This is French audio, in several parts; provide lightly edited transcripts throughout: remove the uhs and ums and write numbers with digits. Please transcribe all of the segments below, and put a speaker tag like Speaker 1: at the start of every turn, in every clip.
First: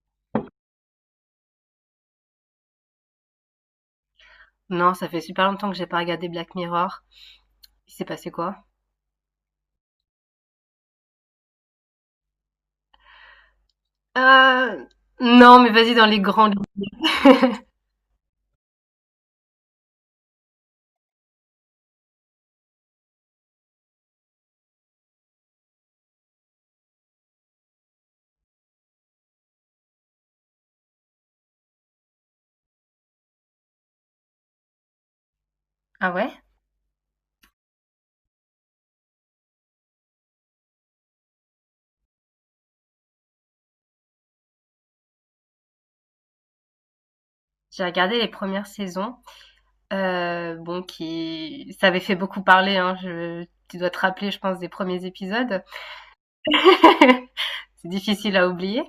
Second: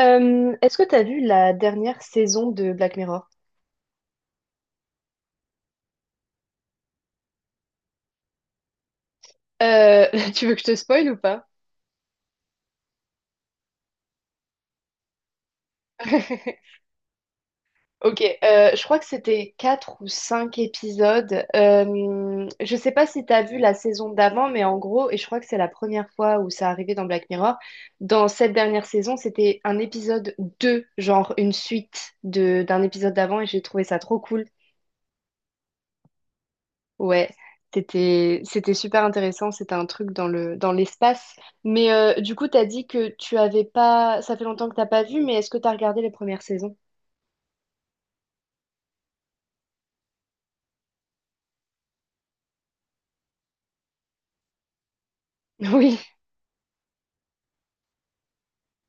Speaker 1: Est-ce que t'as vu la dernière saison de Black Mirror?
Speaker 2: Non, ça fait super longtemps que j'ai pas regardé Black Mirror. Il s'est passé quoi?
Speaker 1: Euh, Tu veux que je te spoil ou pas?
Speaker 2: Euh, non, mais vas-y dans les grandes.
Speaker 1: Ok, je crois que c'était quatre ou cinq épisodes. Je sais pas si t'as vu la saison d'avant, mais en gros, et je crois que c'est la première fois où ça arrivait dans Black Mirror, dans cette dernière saison, c'était un épisode 2, genre une suite de d'un épisode d'avant, et j'ai trouvé ça trop cool.
Speaker 2: Ah ouais?
Speaker 1: Ouais, c'était super intéressant, c'était un truc dans le dans l'espace. Mais du coup, t'as dit que tu avais pas, ça fait longtemps que t'as pas vu, mais est-ce que t'as regardé les premières saisons?
Speaker 2: J'ai regardé les premières saisons. Bon, qui, ça avait fait beaucoup parler, hein. Je... Tu dois te rappeler, je pense, des premiers épisodes.
Speaker 1: Oui,
Speaker 2: C'est difficile à oublier.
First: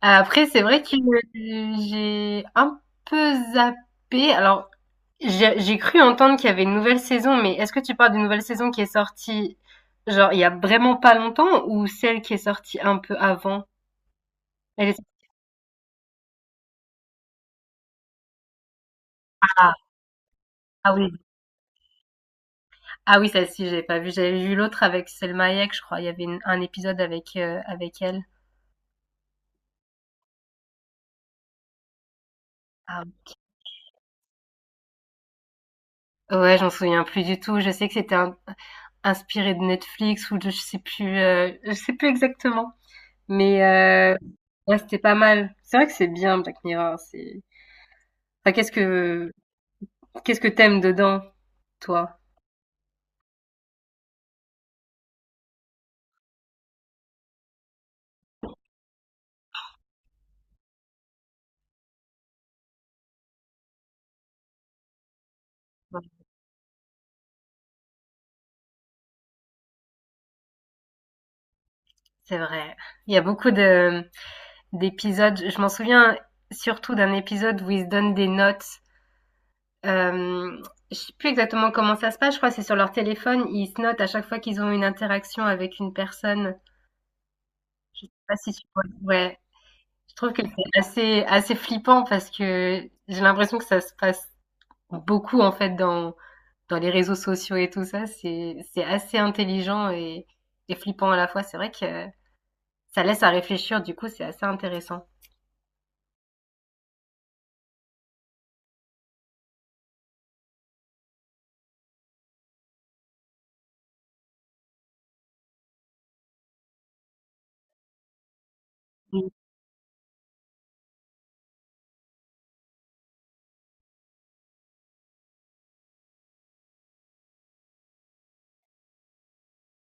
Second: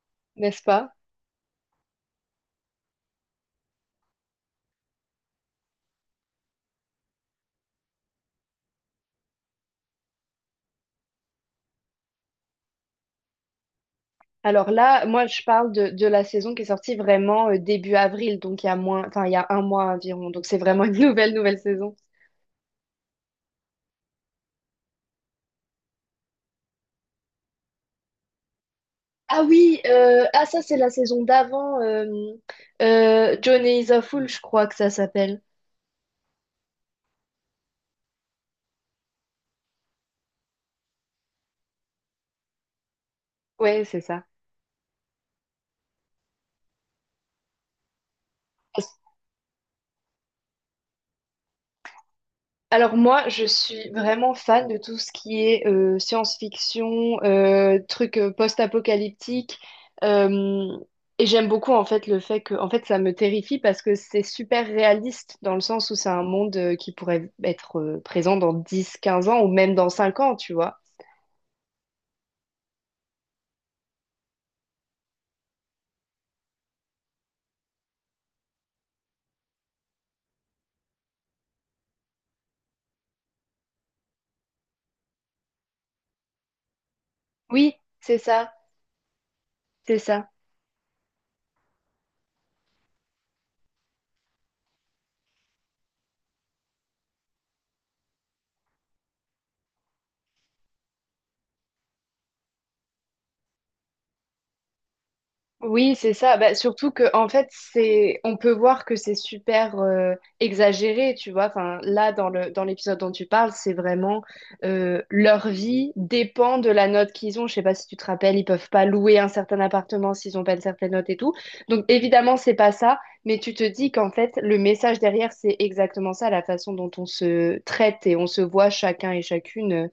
Speaker 2: Après, c'est
Speaker 1: n'est-ce
Speaker 2: vrai
Speaker 1: pas?
Speaker 2: que j'ai un peu zappé. Alors, j'ai cru entendre qu'il y avait une nouvelle saison, mais est-ce que tu parles d'une nouvelle saison qui est sortie, genre, il y a vraiment pas longtemps ou celle qui est sortie un peu avant?
Speaker 1: Alors
Speaker 2: Elle est...
Speaker 1: là, moi, je parle de la saison qui est sortie vraiment début avril, donc il y a moins, enfin il y a un
Speaker 2: Ah,
Speaker 1: mois environ, donc c'est vraiment
Speaker 2: ah
Speaker 1: une
Speaker 2: oui.
Speaker 1: nouvelle nouvelle saison.
Speaker 2: Ah oui, celle-ci, j'avais pas vu. J'avais vu l'autre avec Selma Hayek, je crois. Il y avait un épisode avec, avec elle.
Speaker 1: Ah oui, ah ça c'est la saison d'avant,
Speaker 2: Ah oui.
Speaker 1: Johnny is a Fool, je crois que ça s'appelle.
Speaker 2: Ouais, j'en souviens plus du tout. Je sais que c'était inspiré de Netflix ou de, je sais plus exactement. Mais,
Speaker 1: Ouais, c'est ça.
Speaker 2: ouais, c'était pas mal. C'est vrai que c'est bien, Black Mirror. C'est, enfin, qu'est-ce que t'aimes dedans, toi?
Speaker 1: Alors moi, je suis vraiment fan de tout ce qui est science-fiction, trucs post-apocalyptiques, euh, et j'aime beaucoup en fait le fait que, en fait, ça me terrifie parce que c'est super réaliste dans le sens où c'est un monde qui pourrait être présent dans 10, 15 ans ou même dans 5 ans, tu vois.
Speaker 2: C'est vrai. Il y a beaucoup de d'épisodes. Je m'en souviens surtout d'un épisode où ils se donnent des notes. Euh, je sais plus exactement comment ça se passe. Je crois que c'est sur leur téléphone. Ils se notent à chaque fois qu'ils ont une interaction avec une personne.
Speaker 1: Oui,
Speaker 2: Je sais
Speaker 1: c'est
Speaker 2: pas
Speaker 1: ça,
Speaker 2: si tu vois. Ouais.
Speaker 1: c'est
Speaker 2: Je
Speaker 1: ça.
Speaker 2: trouve que c'est assez flippant parce que j'ai l'impression que ça se passe beaucoup en fait dans les réseaux sociaux et tout ça. C'est assez intelligent et flippant à la fois. C'est vrai que ça laisse à réfléchir. Du coup, c'est assez intéressant.
Speaker 1: Oui, c'est ça. Bah, surtout que en fait, c'est, on peut voir que c'est super exagéré, tu vois. Enfin, là, dans le dans l'épisode dont tu parles, c'est vraiment leur vie dépend de la note qu'ils ont. Je sais pas si tu te rappelles, ils peuvent pas louer un certain appartement s'ils ont pas une certaine note et tout. Donc évidemment, c'est pas ça. Mais tu te dis qu'en fait, le message derrière, c'est exactement ça, la façon dont on se traite et on se voit chacun et chacune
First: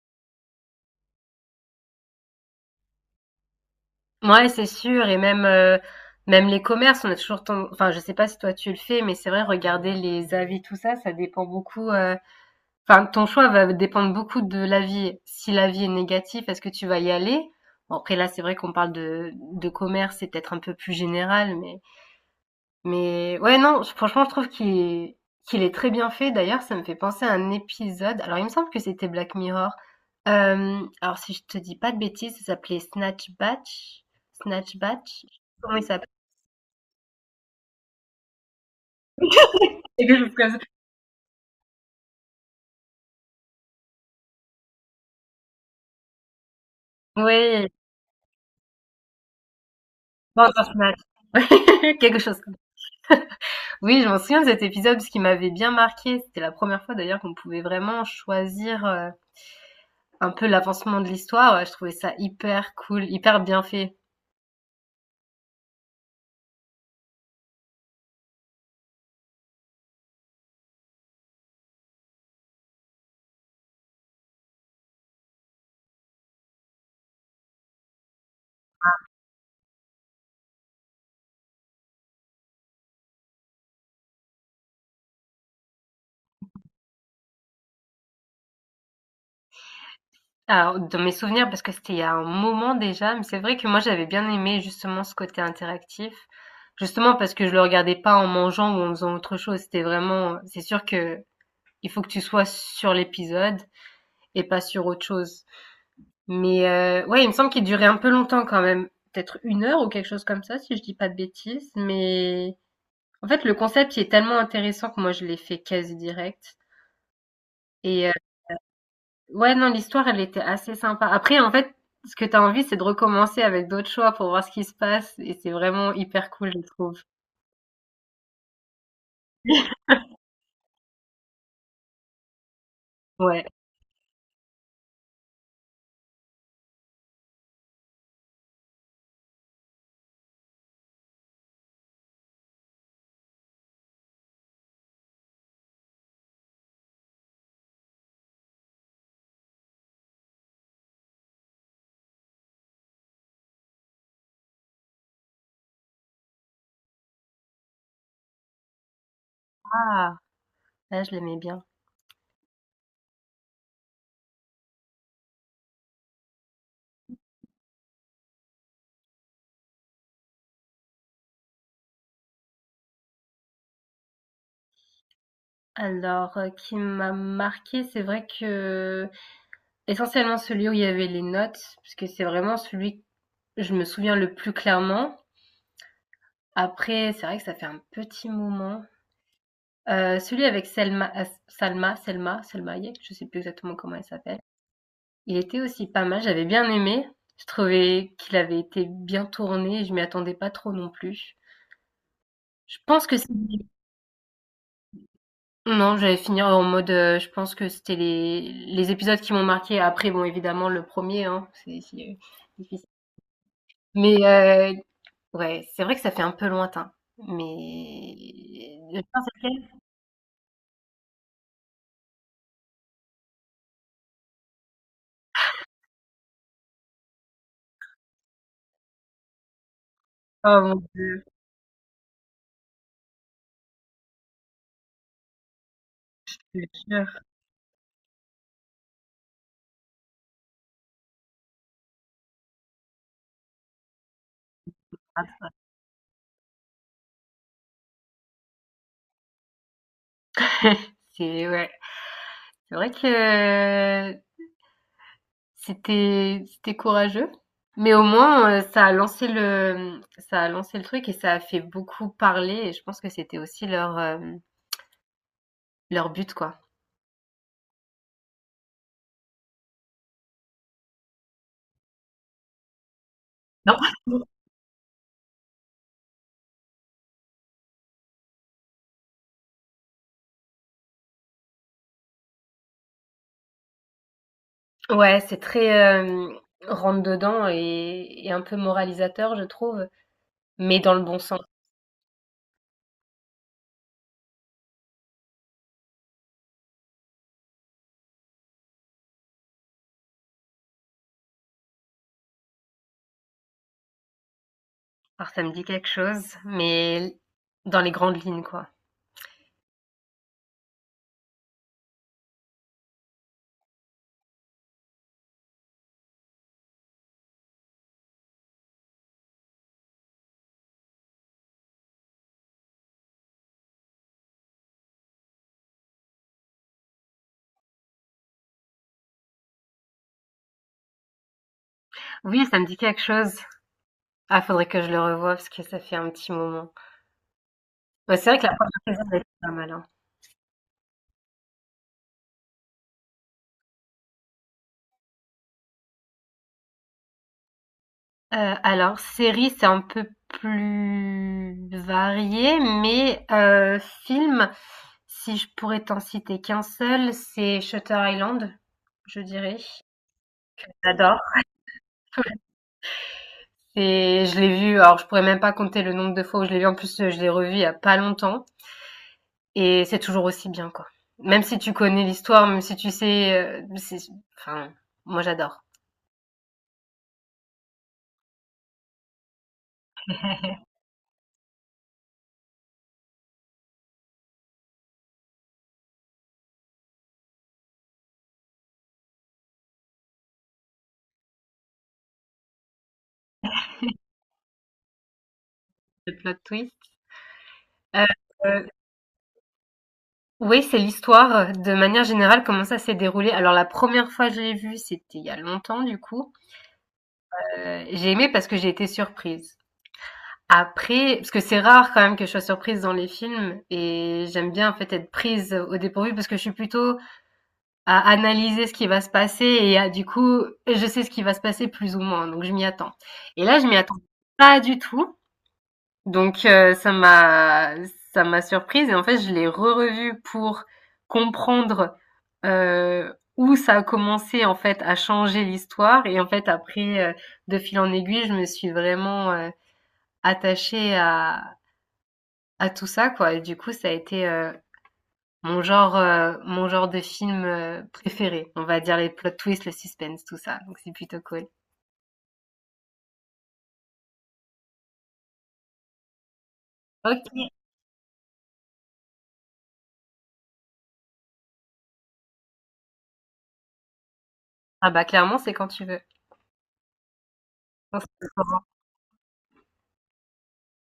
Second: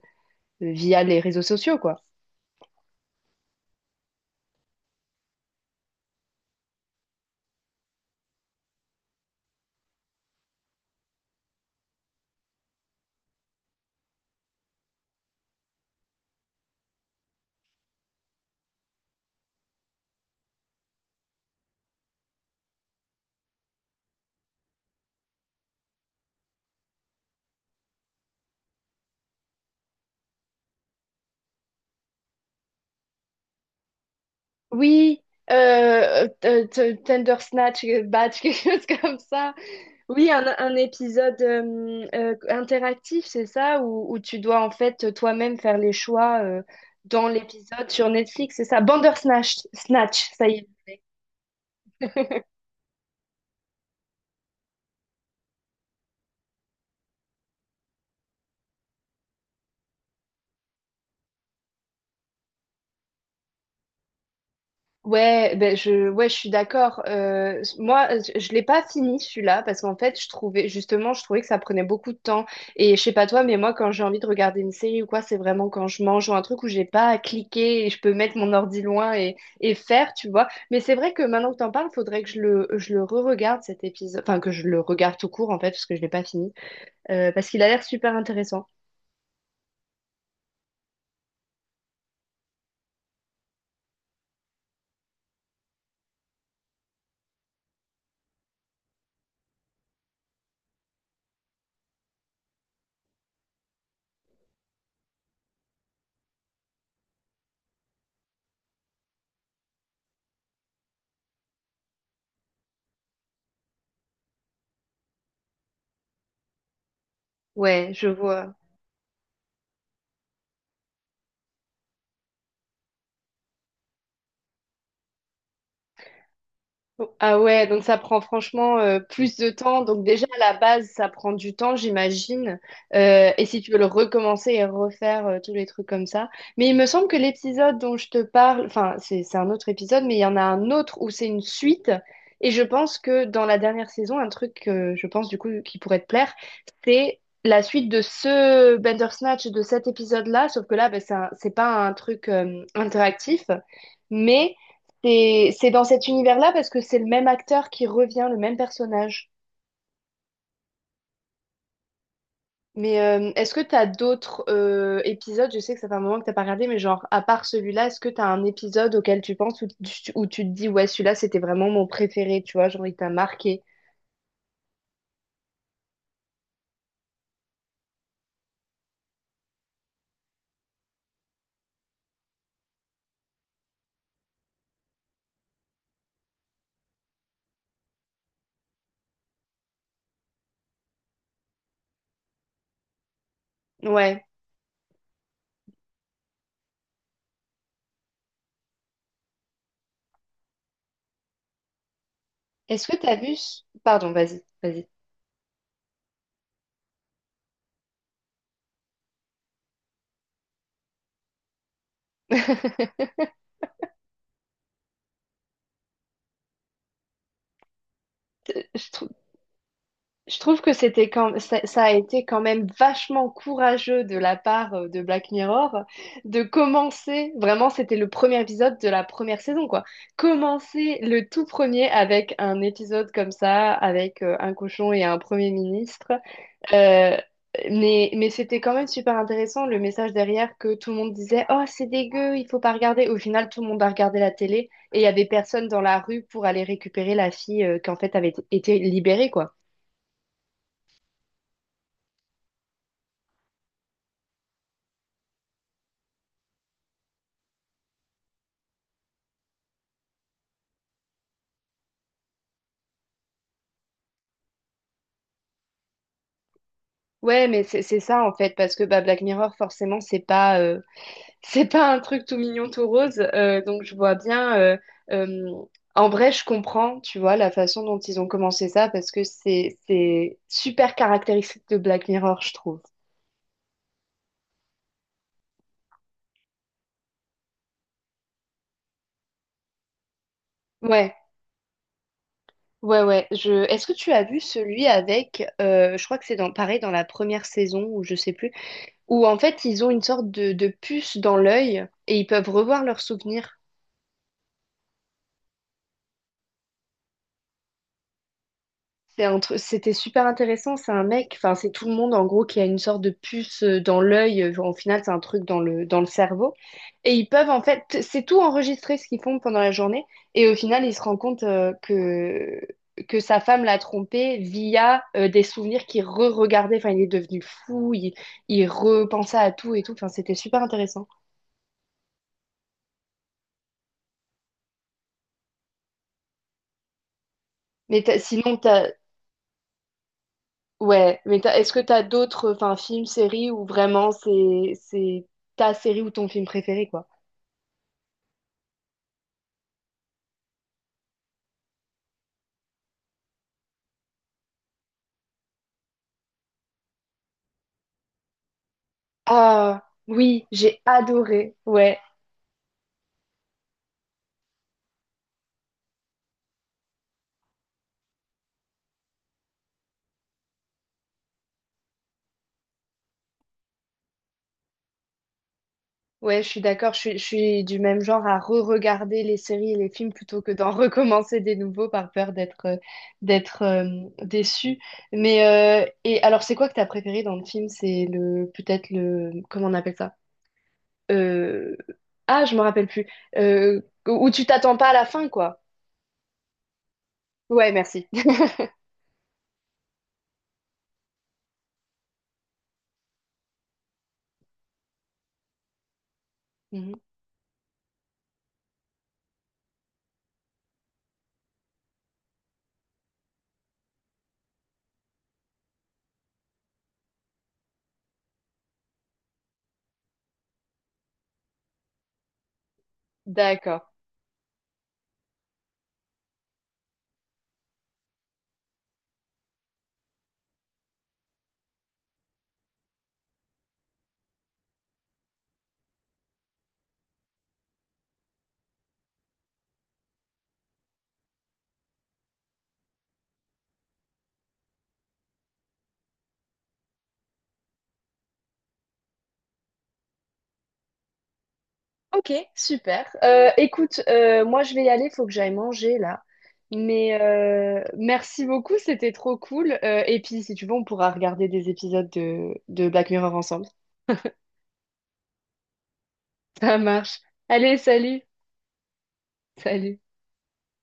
Speaker 1: via les réseaux sociaux, quoi.
Speaker 2: Ouais, c'est sûr et même, même les commerces, on a toujours ten enfin, je sais pas si toi tu le fais, mais c'est vrai regarder les avis, tout ça, ça dépend beaucoup, enfin, ton choix va dépendre beaucoup de l'avis. Si l'avis est négatif, est-ce que tu vas y aller? Bon après là, c'est vrai qu'on parle de commerce, c'est peut-être un peu plus général, mais ouais, non, je franchement, je trouve qu'il est très bien fait. D'ailleurs, ça me fait penser à un épisode. Alors, il me semble que c'était Black Mirror. Hem, alors, si je te dis pas de bêtises, ça s'appelait Snatch Batch? Snatch
Speaker 1: Oui,
Speaker 2: Batch? Comment il s'appelle
Speaker 1: Tender Snatch, Batch, quelque chose comme ça.
Speaker 2: Quelque
Speaker 1: Oui,
Speaker 2: chose
Speaker 1: un,
Speaker 2: comme
Speaker 1: un épisode interactif, c'est ça, où tu dois en fait toi-même faire les choix
Speaker 2: ça.
Speaker 1: dans
Speaker 2: Ouais,
Speaker 1: l'épisode sur Netflix, c'est ça. Bandersnatch, Snatch, ça y est.
Speaker 2: Bandersnatch. Quelque chose comme ça. Oui, je m'en souviens de cet épisode parce qu'il m'avait bien marqué. C'était la première fois d'ailleurs qu'on pouvait vraiment choisir, un peu l'avancement de l'histoire. Ouais, je trouvais ça hyper cool, hyper bien fait.
Speaker 1: Ouais, ben ouais, je suis d'accord. Moi, je l'ai pas fini celui-là parce qu'en fait, je trouvais justement, je trouvais que ça prenait beaucoup de temps. Et je sais pas toi, mais moi, quand j'ai envie de regarder une série ou quoi, c'est vraiment quand je mange ou un truc où j'ai pas à cliquer et je peux mettre mon ordi loin et faire, tu vois. Mais c'est vrai que maintenant que t'en parles, faudrait que je le re-regarde cet épisode, enfin que je le regarde tout court en fait parce que je l'ai pas fini. Parce qu'il a l'air super intéressant.
Speaker 2: Alors, dans mes souvenirs, parce que c'était il y a un moment déjà, mais c'est vrai que moi j'avais bien aimé justement ce côté interactif. Justement parce que je le regardais pas en mangeant ou en faisant autre chose. C'était vraiment, c'est sûr que il faut que tu sois sur l'épisode et pas sur autre chose. Mais ouais, il me semble qu'il durait un peu longtemps quand même, peut-être une heure ou quelque chose comme ça, si je dis pas de bêtises. Mais en fait, le concept il est tellement intéressant que moi je l'ai fait quasi direct.
Speaker 1: Ouais, je
Speaker 2: Et
Speaker 1: vois.
Speaker 2: ouais, non, l'histoire, elle était assez sympa. Après, en fait, ce que t'as envie, c'est de recommencer avec d'autres choix pour voir ce qui se passe et c'est vraiment hyper cool, je trouve.
Speaker 1: Ah ouais, donc ça prend franchement plus de temps. Donc déjà à la base, ça prend du temps, j'imagine.
Speaker 2: Ouais.
Speaker 1: Et si tu veux le recommencer et refaire tous les trucs comme ça. Mais il me semble que l'épisode dont je te parle, enfin c'est un autre épisode, mais il y en a un autre où c'est une suite. Et je pense que dans la dernière saison, un truc que je pense du coup qui pourrait te plaire, c'est la suite de ce Bandersnatch de cet épisode-là. Sauf que là, ben, c'est pas un truc interactif, mais c'est dans cet univers-là parce que c'est le même acteur qui revient, le même personnage.
Speaker 2: Ah, là, je l'aimais bien.
Speaker 1: Mais est-ce que tu as d'autres épisodes? Je sais que ça fait un moment que t'as pas regardé, mais genre, à part celui-là, est-ce que tu as un épisode auquel tu penses où tu te dis, ouais, celui-là, c'était vraiment mon préféré, tu vois, genre, il t'a marqué.
Speaker 2: Alors, qui m'a marqué, c'est vrai que essentiellement celui où il y avait les notes, puisque c'est vraiment celui que je me souviens le plus clairement. Après, c'est vrai que ça fait un petit moment. Celui avec Selma, As- Salma, Selma, Selma Hayek, je sais plus exactement comment elle
Speaker 1: Ouais.
Speaker 2: s'appelle. Il était aussi pas mal, j'avais bien aimé. Je trouvais qu'il avait été bien tourné, je m'y attendais pas trop non plus. Je
Speaker 1: Est-ce que tu
Speaker 2: pense
Speaker 1: as
Speaker 2: que c'est
Speaker 1: vu... ce- Pardon, vas-y, vas-y.
Speaker 2: Non, j'allais finir en mode, je pense que c'était les épisodes qui m'ont marqué. Après bon, évidemment le premier, hein, c'est difficile. Mais ouais, c'est vrai que ça fait un peu lointain, mais
Speaker 1: Je
Speaker 2: le
Speaker 1: trou-
Speaker 2: pire c'est
Speaker 1: Je trouve que c'était quand ça a été quand même vachement courageux de la part de Black Mirror de commencer, vraiment c'était le premier épisode de la première saison quoi,
Speaker 2: oh mon
Speaker 1: commencer le
Speaker 2: Dieu,
Speaker 1: tout premier avec un épisode comme ça, avec un cochon et un premier ministre.
Speaker 2: je te
Speaker 1: Euh,
Speaker 2: jure.
Speaker 1: mais c'était quand même super intéressant le message derrière que tout le monde disait «Oh c'est dégueu, il faut pas regarder». Au final tout le monde a regardé la télé et il y avait personne dans la rue pour aller récupérer la fille qui en fait avait été libérée quoi.
Speaker 2: C'est ouais, c'est vrai que c'était courageux, mais au moins, ça a lancé le truc et ça a fait beaucoup parler et je pense que c'était aussi leur, leur but, quoi.
Speaker 1: Ouais, mais c'est ça en fait, parce que bah, Black Mirror, forcément, c'est pas c'est pas un truc tout mignon, tout rose.
Speaker 2: Non?
Speaker 1: Donc je vois bien. Euh, En vrai, je comprends, tu vois, la façon dont ils ont commencé ça, parce que c'est super caractéristique de Black Mirror, je trouve.
Speaker 2: Ouais, c'est très, rentre dedans et un peu moralisateur, je trouve, mais dans le
Speaker 1: Ouais,
Speaker 2: bon sens.
Speaker 1: ouais, ouais. Est-ce que tu as vu celui avec, je crois que c'est pareil dans la première saison, ou je sais plus, où en fait ils ont une sorte de puce dans l'œil et ils peuvent revoir leurs souvenirs.
Speaker 2: Alors ça me dit quelque chose, mais dans les grandes lignes, quoi.
Speaker 1: C'était super intéressant. C'est un mec, enfin, c'est tout le monde en gros qui a une sorte de puce dans l'œil. En final, c'est un truc dans le cerveau. Et ils peuvent en fait, c'est tout enregistré ce qu'ils font pendant la journée. Et au final, il se rend compte que sa femme l'a trompé via des souvenirs qu'il re-regardait. Enfin, il est devenu fou, il repensait à tout et tout. Enfin, c'était super intéressant.
Speaker 2: Oui, ça me dit quelque chose. Ah, faudrait que je le revoie parce que ça fait un petit moment.
Speaker 1: Mais
Speaker 2: Bah,
Speaker 1: t'as-
Speaker 2: c'est vrai que
Speaker 1: sinon,
Speaker 2: la première
Speaker 1: t'as,
Speaker 2: saison elle était pas mal, hein.
Speaker 1: ouais, mais est-ce que t'as d'autres, enfin, films, séries où vraiment c'est ta série ou ton film préféré, quoi?
Speaker 2: Heu, alors série, c'est un peu plus varié, mais film, si je pourrais t'en citer qu'un seul, c'est Shutter Island, je dirais.
Speaker 1: Ah oui, j'ai
Speaker 2: J'adore.
Speaker 1: adoré. Ouais,
Speaker 2: C'est Je l'ai vu, alors je pourrais même pas compter le nombre de fois où je l'ai vu. En plus, je l'ai revu il y a pas longtemps et c'est toujours aussi bien, quoi. Même si tu connais l'histoire, même si tu sais, c'est enfin, moi j'adore.
Speaker 1: ouais, je suis d'accord. Je suis du même genre à re-regarder les séries et les films plutôt que d'en recommencer des nouveaux par peur d'être déçue. Mais et alors, c'est quoi que t'as préféré dans le film? C'est le peut-être le comment on appelle ça? Euh, ah, je me rappelle plus. Euh, Où tu t'attends pas à la fin, quoi.
Speaker 2: Le plot twist.
Speaker 1: Ouais, merci.
Speaker 2: Heu Oui, c'est l'histoire, de manière générale, comment ça s'est déroulé. Alors la première fois que je l'ai vu, c'était il y a longtemps du coup,
Speaker 1: Mhm.
Speaker 2: j'ai aimé parce que j'ai été surprise. Après parce que c'est rare quand même que je sois surprise dans les films et j'aime bien en fait être prise au dépourvu parce que je suis plutôt à analyser ce qui va se passer et à du coup, je sais ce qui va se passer plus ou moins, donc je m'y attends. Et là, je m'y
Speaker 1: D'accord.
Speaker 2: attends pas du tout. Donc ça m'a surprise et en fait, je l'ai re-revu pour comprendre, où ça a commencé, en fait, à changer l'histoire et en fait, après, de fil en aiguille, je me suis vraiment, attachée à tout ça, quoi, et du coup, ça a été, mon genre de film, préféré. On va dire les plot twists, le suspense, tout ça, donc c'est plutôt cool.
Speaker 1: Ok, super. Écoute, moi je vais y aller, faut que j'aille manger là. Mais
Speaker 2: OK.
Speaker 1: merci beaucoup, c'était trop cool. Et puis si tu veux, on pourra regarder des épisodes de Black Mirror ensemble.
Speaker 2: Ah bah, clairement, c'est quand tu veux.
Speaker 1: Ça marche. Allez,
Speaker 2: On
Speaker 1: salut.
Speaker 2: se
Speaker 1: Salut.